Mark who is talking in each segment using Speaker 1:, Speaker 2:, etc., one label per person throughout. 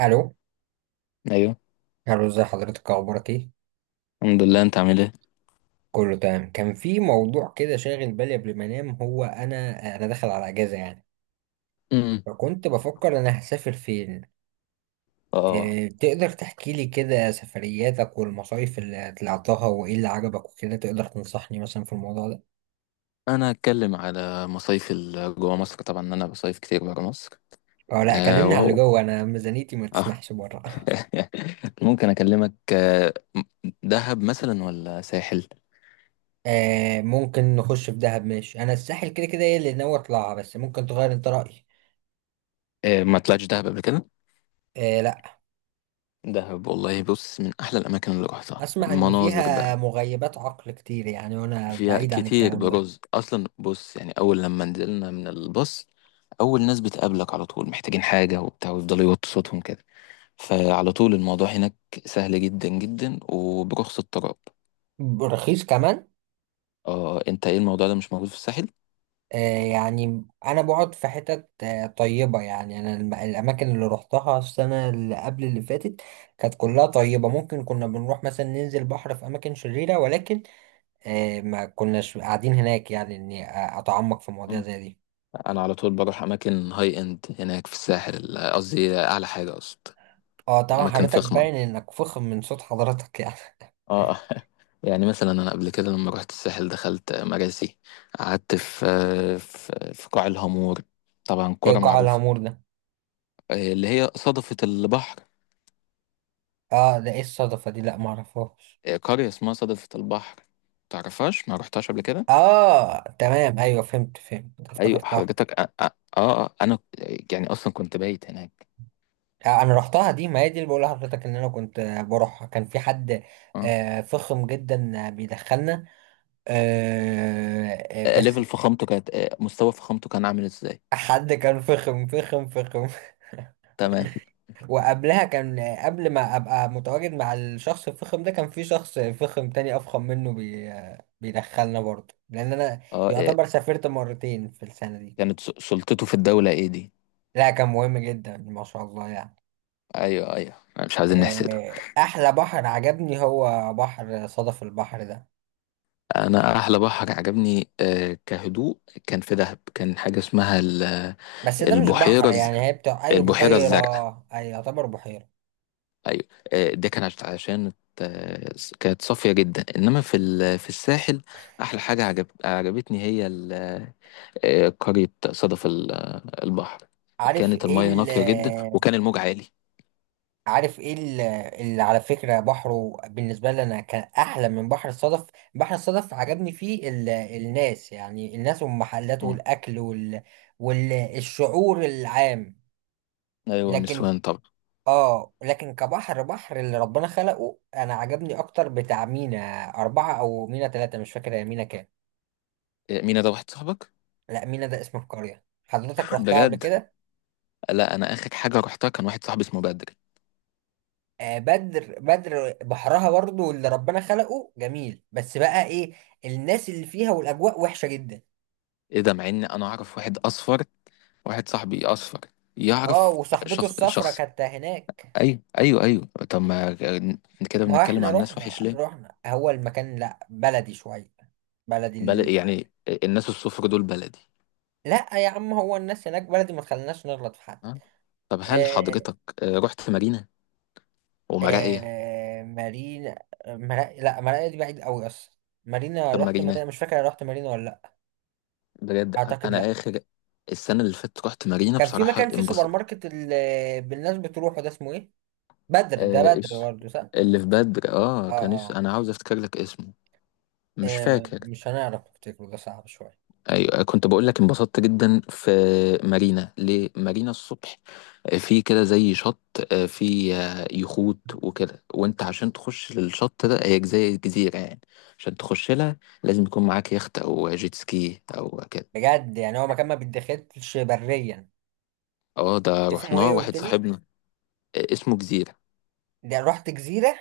Speaker 1: الو.
Speaker 2: ايوه.
Speaker 1: الو، ازي حضرتك، اخبارك ايه؟
Speaker 2: الحمد لله، انت عامل ايه؟
Speaker 1: كله تمام. كان في موضوع كده شاغل بالي قبل ما انام، هو انا داخل على اجازه يعني،
Speaker 2: امم
Speaker 1: فكنت بفكر انا هسافر فين.
Speaker 2: اه
Speaker 1: إيه، تقدر تحكي لي كده سفرياتك والمصايف اللي طلعتها وايه اللي عجبك وكده؟ تقدر تنصحني مثلا في الموضوع ده؟
Speaker 2: انا هتكلم على مصايف جوا مصر. طبعا انا بصيف كتير برا مصر.
Speaker 1: اه لا،
Speaker 2: آه
Speaker 1: كلمني على اللي
Speaker 2: وهو
Speaker 1: جوه، انا ميزانيتي ما
Speaker 2: آه.
Speaker 1: تسمحش بره.
Speaker 2: ممكن اكلمك دهب مثلا ولا ساحل؟
Speaker 1: آه، ممكن نخش في دهب. ماشي، انا الساحل كده كده ايه اللي ناوي اطلعها، بس ممكن تغير انت رايي.
Speaker 2: ما طلعتش دهب قبل كده.
Speaker 1: آه لا.
Speaker 2: دهب والله، بص، من احلى الاماكن اللي روحتها.
Speaker 1: اسمع ان
Speaker 2: مناظر
Speaker 1: فيها
Speaker 2: بقى
Speaker 1: مغيبات عقل كتير يعني، وانا
Speaker 2: فيها
Speaker 1: بعيد عن
Speaker 2: كتير
Speaker 1: الكلام ده.
Speaker 2: برز اصلا. بص، يعني اول لما نزلنا من الباص، اول ناس بتقابلك على طول محتاجين حاجه وبتاع، ويفضلوا يوطوا صوتهم كده. فعلى طول الموضوع هناك سهل جدا جدا، وبرخص التراب.
Speaker 1: رخيص كمان؟
Speaker 2: اه، انت ايه، الموضوع ده مش موجود في الساحل؟
Speaker 1: آه. يعني انا بقعد في حتت طيبة يعني، انا الاماكن اللي روحتها السنة اللي قبل اللي فاتت كانت كلها طيبة. ممكن كنا بنروح مثلا ننزل بحر في اماكن شريرة، ولكن آه، ما كناش قاعدين هناك، يعني اني اتعمق في مواضيع
Speaker 2: مم.
Speaker 1: زي دي.
Speaker 2: انا على طول بروح اماكن هاي اند هناك في الساحل. قصدي اعلى حاجه، قصد
Speaker 1: اه طبعا،
Speaker 2: اماكن
Speaker 1: حضرتك
Speaker 2: فخمه.
Speaker 1: باين انك فخم من صوت حضرتك يعني.
Speaker 2: اه يعني مثلا انا قبل كده لما رحت الساحل دخلت مراسي، قعدت في في قاع الهامور، طبعا
Speaker 1: ايه
Speaker 2: كرة
Speaker 1: قاع
Speaker 2: معروفة.
Speaker 1: العمور ده؟
Speaker 2: اللي هي صدفة البحر.
Speaker 1: اه، ده ايه الصدفة دي؟ لا، معرفهاش.
Speaker 2: قرية اسمها صدفة البحر. تعرفهاش؟ ما رحتهاش قبل كده؟
Speaker 1: اه تمام، ايوه، فهمت فهمت،
Speaker 2: ايوه
Speaker 1: افتكرتها.
Speaker 2: حضرتك. انا، يعني اصلا كنت بايت هناك.
Speaker 1: انا رحتها دي، ما هي دي اللي بقول لحضرتك ان انا كنت بروحها. كان في حد
Speaker 2: اه.
Speaker 1: فخم جدا، بيدخلنا. آه، بس
Speaker 2: ليفل فخامته كانت، مستوى فخامته كان عامل ازاي؟
Speaker 1: حد كان فخم فخم فخم.
Speaker 2: تمام.
Speaker 1: وقبلها كان، قبل ما ابقى متواجد مع الشخص الفخم ده، كان في شخص فخم تاني افخم منه، بي آه، بيدخلنا برضه، لان انا
Speaker 2: اه.
Speaker 1: يعتبر سافرت مرتين في السنة دي.
Speaker 2: كانت سلطته في الدولة ايه دي؟
Speaker 1: لا كان مهم جدا ما شاء الله يعني.
Speaker 2: ايوه ايوه، مش عايزين نحسده.
Speaker 1: احلى بحر عجبني هو بحر صدف البحر ده.
Speaker 2: انا احلى بحر عجبني، كهدوء، كان في دهب. كان حاجة اسمها
Speaker 1: بس ده مش بحر،
Speaker 2: البحيرة
Speaker 1: يعني هي بتاع ايوه،
Speaker 2: البحيرة
Speaker 1: بحيرة.
Speaker 2: الزرقاء.
Speaker 1: اي يعتبر بحيرة.
Speaker 2: ايوه. ده كان عشان آه، كانت صافية جدا. انما في في الساحل، احلى حاجة عجبتني هي قرية صدف البحر.
Speaker 1: عارف
Speaker 2: كانت
Speaker 1: ايه
Speaker 2: المية
Speaker 1: ال،
Speaker 2: نقية جدا وكان الموج عالي.
Speaker 1: عارف ايه اللي على فكرة بحره بالنسبة لي انا كان احلى من بحر الصدف. بحر الصدف عجبني فيه ال... الناس، يعني الناس والمحلات
Speaker 2: مم.
Speaker 1: والاكل وال... والشعور العام،
Speaker 2: ايوه
Speaker 1: لكن.
Speaker 2: النسوان طبعا.
Speaker 1: اه لكن كبحر، اللي ربنا خلقه انا عجبني اكتر بتاع مينا 4 او مينا 3، مش فاكر هي مينا كام.
Speaker 2: مين ده، واحد صاحبك؟
Speaker 1: لا، مينا ده اسم القرية، حضرتك رحتها قبل
Speaker 2: بجد؟
Speaker 1: كده؟
Speaker 2: لا، انا اخر حاجة رحتها كان واحد صاحبي اسمه بدري.
Speaker 1: آه، بدر بدر بحرها برضو اللي ربنا خلقه جميل، بس بقى ايه، الناس اللي فيها والاجواء وحشة جدا.
Speaker 2: ايه ده، مع ان انا اعرف واحد اصفر، واحد صاحبي اصفر،
Speaker 1: اه،
Speaker 2: يعرف
Speaker 1: وصاحبته
Speaker 2: شخص
Speaker 1: الصفرة
Speaker 2: شخص.
Speaker 1: كانت هناك.
Speaker 2: ايوه ايوه ايوه. طب ما كده
Speaker 1: ما هو
Speaker 2: بنتكلم
Speaker 1: احنا
Speaker 2: عن ناس وحش
Speaker 1: رحنا
Speaker 2: ليه؟
Speaker 1: رحنا هو المكان لا بلدي شوية، بلدي
Speaker 2: بل
Speaker 1: ال...
Speaker 2: يعني الناس الصفر دول بلدي؟
Speaker 1: لا يا عم، هو الناس هناك بلدي، ما تخليناش نغلط في حد.
Speaker 2: ها؟ طب هل
Speaker 1: آه،
Speaker 2: حضرتك، رحت مارينا ومراقية؟
Speaker 1: آه مارينا، مرا... لا، مارينا دي بعيد قوي اصلا. مارينا،
Speaker 2: طب
Speaker 1: رحت مارينا
Speaker 2: مارينا؟
Speaker 1: مش فاكر، أنا رحت مارينا ولا لا؟
Speaker 2: بجد؟
Speaker 1: اعتقد
Speaker 2: أنا
Speaker 1: لا.
Speaker 2: آخر السنة اللي فاتت رحت مارينا.
Speaker 1: كان في
Speaker 2: بصراحة
Speaker 1: مكان، في سوبر
Speaker 2: انبسط.
Speaker 1: ماركت اللي بالناس بتروحه، ده اسمه ايه؟ بدر، ده
Speaker 2: آه،
Speaker 1: بدر
Speaker 2: إيش
Speaker 1: برضه صح؟
Speaker 2: اللي في بدر، اه
Speaker 1: اه
Speaker 2: كان اسمه،
Speaker 1: اه.
Speaker 2: أنا عاوز أفتكر لك اسمه. مش فاكر.
Speaker 1: مش هنعرف نفتكره، ده صعب شويه.
Speaker 2: ايوه كنت بقول لك انبسطت جدا في مارينا. ليه مارينا؟ الصبح، في كده زي شط، آه، في آه، يخوت وكده، وانت عشان تخش للشط ده، هي زي الجزيره يعني. عشان تخش لها لازم يكون معاك يخت او جيت سكي او كده.
Speaker 1: بجد، يعني هو مكان ما بيتدخلش بريا.
Speaker 2: اه، ده
Speaker 1: اسمه
Speaker 2: رحناه
Speaker 1: ايه قلت
Speaker 2: واحد
Speaker 1: لي؟
Speaker 2: صاحبنا اسمه جزيره.
Speaker 1: ده رحت جزيره؟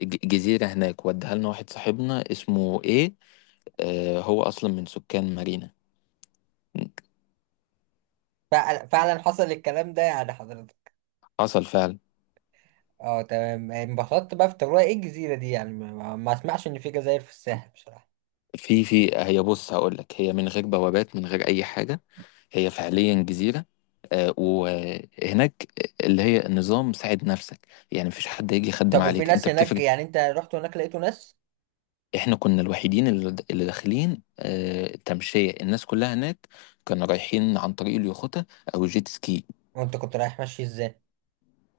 Speaker 2: جزيره هناك وديها لنا واحد صاحبنا اسمه ايه، هو اصلا من سكان مارينا.
Speaker 1: فعلا فعلا حصل الكلام ده يعني حضرتك؟
Speaker 2: حصل فعلا.
Speaker 1: اه تمام، انبسطت بقى في تجربة ايه الجزيره دي يعني، ما اسمعش ان في جزائر في الساحل بصراحه.
Speaker 2: في هي، بص هقول لك، هي من غير بوابات، من غير اي حاجه. هي فعليا جزيره. وهناك اللي هي نظام ساعد نفسك يعني. مفيش حد هيجي يخدم
Speaker 1: طب وفي
Speaker 2: عليك،
Speaker 1: ناس
Speaker 2: انت
Speaker 1: هناك
Speaker 2: بتفرق.
Speaker 1: يعني؟ انت رحت هناك لقيته ناس؟
Speaker 2: احنا كنا الوحيدين اللي داخلين تمشيه. الناس كلها هناك كانوا رايحين عن طريق اليخوتة او الجيت سكي.
Speaker 1: وانت كنت رايح ماشي ازاي؟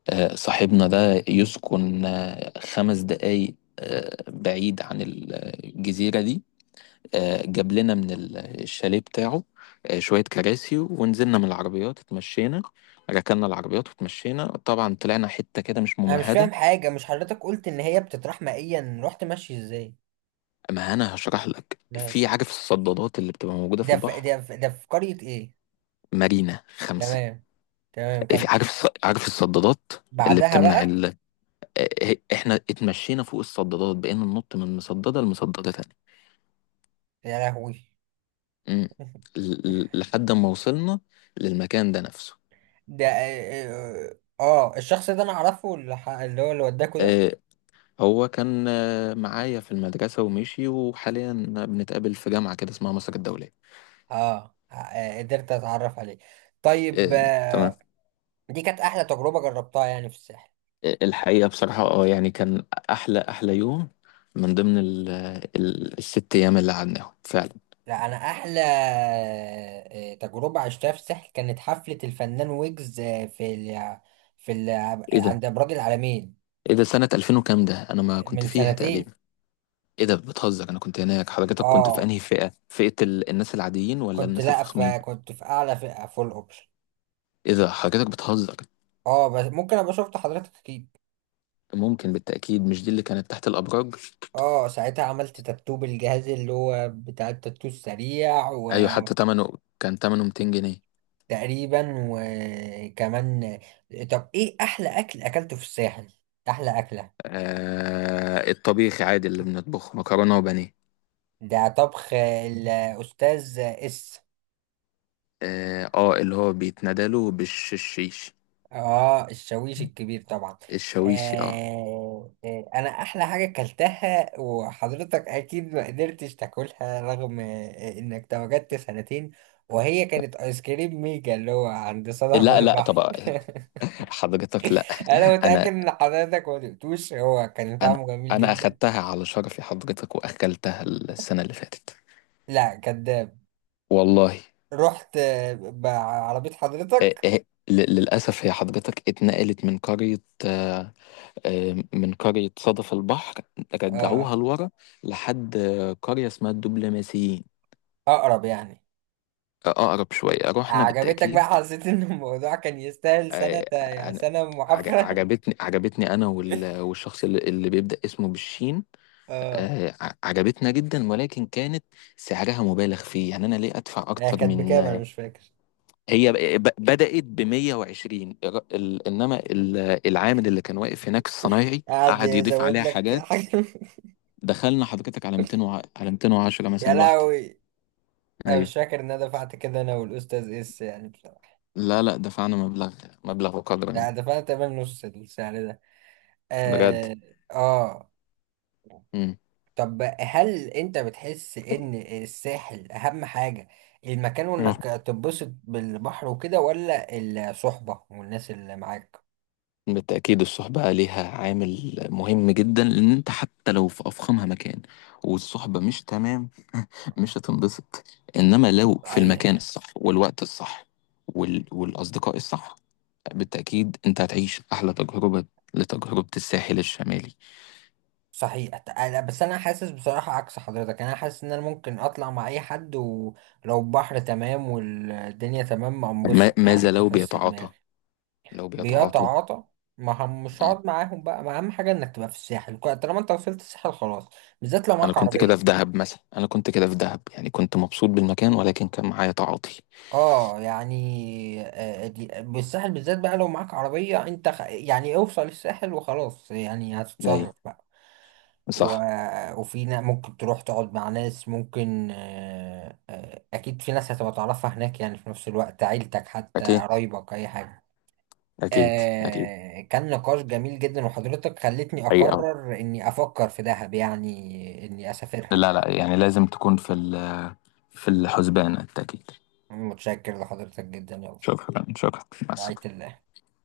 Speaker 2: صاحبنا ده يسكن خمس دقايق بعيد عن الجزيره دي. جاب لنا من الشاليه بتاعه شوية كراسي، ونزلنا من العربيات اتمشينا. ركننا العربيات واتمشينا، طبعا طلعنا حتة كده مش
Speaker 1: انا مش فاهم
Speaker 2: ممهدة.
Speaker 1: حاجه، مش حضرتك قلت ان هي بتطرح مائيا؟ رحت ماشي ازاي؟
Speaker 2: ما أنا هشرح لك. في،
Speaker 1: ماشي.
Speaker 2: عارف الصدادات اللي بتبقى موجودة في البحر؟
Speaker 1: ده في قريه ايه؟
Speaker 2: مارينا خمسة.
Speaker 1: تمام. تمام،
Speaker 2: في
Speaker 1: كمل.
Speaker 2: عارف عارف الصدادات اللي
Speaker 1: بعدها
Speaker 2: بتمنع
Speaker 1: بقى.
Speaker 2: ال... احنا اتمشينا فوق الصدادات، بقينا ننط من مصددة لمصددة تانية.
Speaker 1: يا لهوي.
Speaker 2: مم. لحد ما وصلنا للمكان ده نفسه.
Speaker 1: ده اه، الشخص ده انا اعرفه، اللي هو اللي وداكوا ده.
Speaker 2: آه، هو كان معايا في المدرسة ومشي، وحاليا بنتقابل في جامعة كده اسمها مصر الدولية.
Speaker 1: اه اه، قدرت اتعرف عليه. طيب
Speaker 2: آه،
Speaker 1: اه،
Speaker 2: تمام.
Speaker 1: دي كانت احلى تجربه جربتها يعني في الساحل.
Speaker 2: الحقيقة بصراحة اه، يعني كان أحلى أحلى يوم من ضمن ال الست أيام اللي قعدناهم فعلا.
Speaker 1: لا انا احلى تجربه عشتها في الساحل كانت حفله الفنان ويجز، في ال...
Speaker 2: إيه ده؟
Speaker 1: عند ابراج العالمين.
Speaker 2: إيه ده؟ سنة 2000 وكام ده؟ أنا ما كنت
Speaker 1: من
Speaker 2: فيها
Speaker 1: سنتين.
Speaker 2: تقريبا. إيه ده، بتهزر؟ أنا كنت هناك. حضرتك كنت في
Speaker 1: اه
Speaker 2: أنهي فئة، ال الناس العاديين ولا
Speaker 1: كنت
Speaker 2: الناس
Speaker 1: لا،
Speaker 2: الفخمين؟
Speaker 1: فكنت في اعلى فئه، فول اوبشن.
Speaker 2: إيه ده، حضرتك بتهزر؟
Speaker 1: اه بس ممكن ابقى شفت حضرتك اكيد.
Speaker 2: ممكن بالتأكيد. مش دي اللي كانت تحت الأبراج؟
Speaker 1: اه ساعتها عملت تاتو بالجهاز اللي هو بتاع التاتو السريع.
Speaker 2: أيوة، حتى تمنه كان، تمنه 200 جنيه.
Speaker 1: وتقريبا وكمان. طب ايه احلى اكل اكلته في الساحل؟ احلى اكله؟
Speaker 2: آه الطبيخي عادي، اللي بنطبخه مكرونة وبانيه.
Speaker 1: ده طبخ الاستاذ اس.
Speaker 2: اه، اللي هو بيتندى له بالشيش.
Speaker 1: اه الشاويش الكبير طبعا.
Speaker 2: الشويشي، اه.
Speaker 1: انا احلى حاجه اكلتها، وحضرتك اكيد ما قدرتش تاكلها، رغم انك تواجدت سنتين، وهي كانت ايس كريم ميجا اللي هو عند صدف
Speaker 2: لا لا،
Speaker 1: البحر.
Speaker 2: طب حضرتك، لا،
Speaker 1: انا متاكد
Speaker 2: انا
Speaker 1: ان حضرتك ما دقتوش، هو كان
Speaker 2: انا
Speaker 1: طعمه جميل
Speaker 2: انا
Speaker 1: جدا.
Speaker 2: اخدتها على شرفي حضرتك، واكلتها السنة اللي فاتت.
Speaker 1: لا كداب.
Speaker 2: والله.
Speaker 1: رحت بعربيه
Speaker 2: آه
Speaker 1: حضرتك؟
Speaker 2: آه للأسف، هي حضرتك اتنقلت من قرية من قرية صدف البحر،
Speaker 1: آه.
Speaker 2: رجعوها لورا، لحد قرية اسمها الدبلوماسيين.
Speaker 1: اقرب يعني؟
Speaker 2: أقرب شوية. رحنا
Speaker 1: عجبتك بقى؟
Speaker 2: بالتأكيد.
Speaker 1: حسيت ان الموضوع كان يستاهل سنه،
Speaker 2: آه،
Speaker 1: يعني
Speaker 2: أنا
Speaker 1: سنه محافره؟
Speaker 2: عجبتني أنا والشخص اللي بيبدأ اسمه بالشين.
Speaker 1: اه.
Speaker 2: عجبتنا جدا، ولكن كانت سعرها مبالغ فيه. يعني أنا ليه أدفع
Speaker 1: هي
Speaker 2: أكتر
Speaker 1: كانت
Speaker 2: من،
Speaker 1: بكام انا مش فاكر.
Speaker 2: هي بدأت ب 120، إنما العامل اللي كان واقف هناك الصنايعي
Speaker 1: قعد
Speaker 2: قعد يضيف
Speaker 1: يزود
Speaker 2: عليها
Speaker 1: لك
Speaker 2: حاجات.
Speaker 1: حاجه.
Speaker 2: دخلنا حضرتك على 200 على 210
Speaker 1: يا
Speaker 2: مثلا الواحدة.
Speaker 1: لهوي. انا
Speaker 2: أيوه.
Speaker 1: مش فاكر ان انا دفعت كده انا والاستاذ اس يعني بصراحه.
Speaker 2: لا لا، دفعنا مبلغ وقدره
Speaker 1: لا
Speaker 2: يعني.
Speaker 1: دفعت تمام نص السعر ده.
Speaker 2: بجد.
Speaker 1: اه. اه.
Speaker 2: مم.
Speaker 1: طب هل انت بتحس ان الساحل اهم حاجه المكان، وانك تتبسط بالبحر وكده، ولا الصحبه والناس اللي معاك؟
Speaker 2: بالتأكيد الصحبة ليها عامل مهم جدا. لأن أنت حتى لو في أفخمها مكان، والصحبة مش تمام، مش هتنبسط. إنما لو في المكان
Speaker 1: صحيح.
Speaker 2: الصح، والوقت الصح، والأصدقاء الصح، بالتأكيد أنت هتعيش أحلى تجربة لتجربة الساحل الشمالي.
Speaker 1: صحيح. أنا بس، انا حاسس بصراحة عكس حضرتك، انا حاسس ان انا ممكن اطلع مع اي حد، ولو البحر تمام والدنيا تمام
Speaker 2: ما...
Speaker 1: انبسط،
Speaker 2: ماذا
Speaker 1: يعني
Speaker 2: لو
Speaker 1: احس
Speaker 2: بيتعاطى،
Speaker 1: دماغي.
Speaker 2: لو بيتعاطوا؟
Speaker 1: بيتعاطى؟ ما هم مش
Speaker 2: مم.
Speaker 1: هقعد معاهم بقى، ما اهم حاجة انك تبقى في الساحل، طالما انت وصلت الساحل خلاص، بالذات لو معاك عربية.
Speaker 2: أنا كنت كده في دهب، يعني كنت مبسوط بالمكان، ولكن كان معايا تعاطي.
Speaker 1: اه يعني، بالساحل بالذات بقى، لو معاك عربية انت يعني اوصل الساحل وخلاص، يعني
Speaker 2: أيوه.
Speaker 1: هتتصرف بقى. و...
Speaker 2: صح.
Speaker 1: وفي ممكن تروح تقعد مع ناس، ممكن اكيد في ناس هتبقى تعرفها هناك يعني، في نفس الوقت عيلتك، حتى
Speaker 2: أكيد
Speaker 1: قرايبك، اي حاجة.
Speaker 2: أكيد أكيد.
Speaker 1: آه كان نقاش جميل جدا، وحضرتك خلتني
Speaker 2: أيوه.
Speaker 1: اقرر اني افكر في دهب، يعني اني اسافرها بقى.
Speaker 2: لا لا، يعني لازم تكون في في الحسبان التأكيد.
Speaker 1: متشكر لحضرتك جدا، يلا.
Speaker 2: شكرا شكرا. مع
Speaker 1: رعاية
Speaker 2: السلامة.
Speaker 1: الله.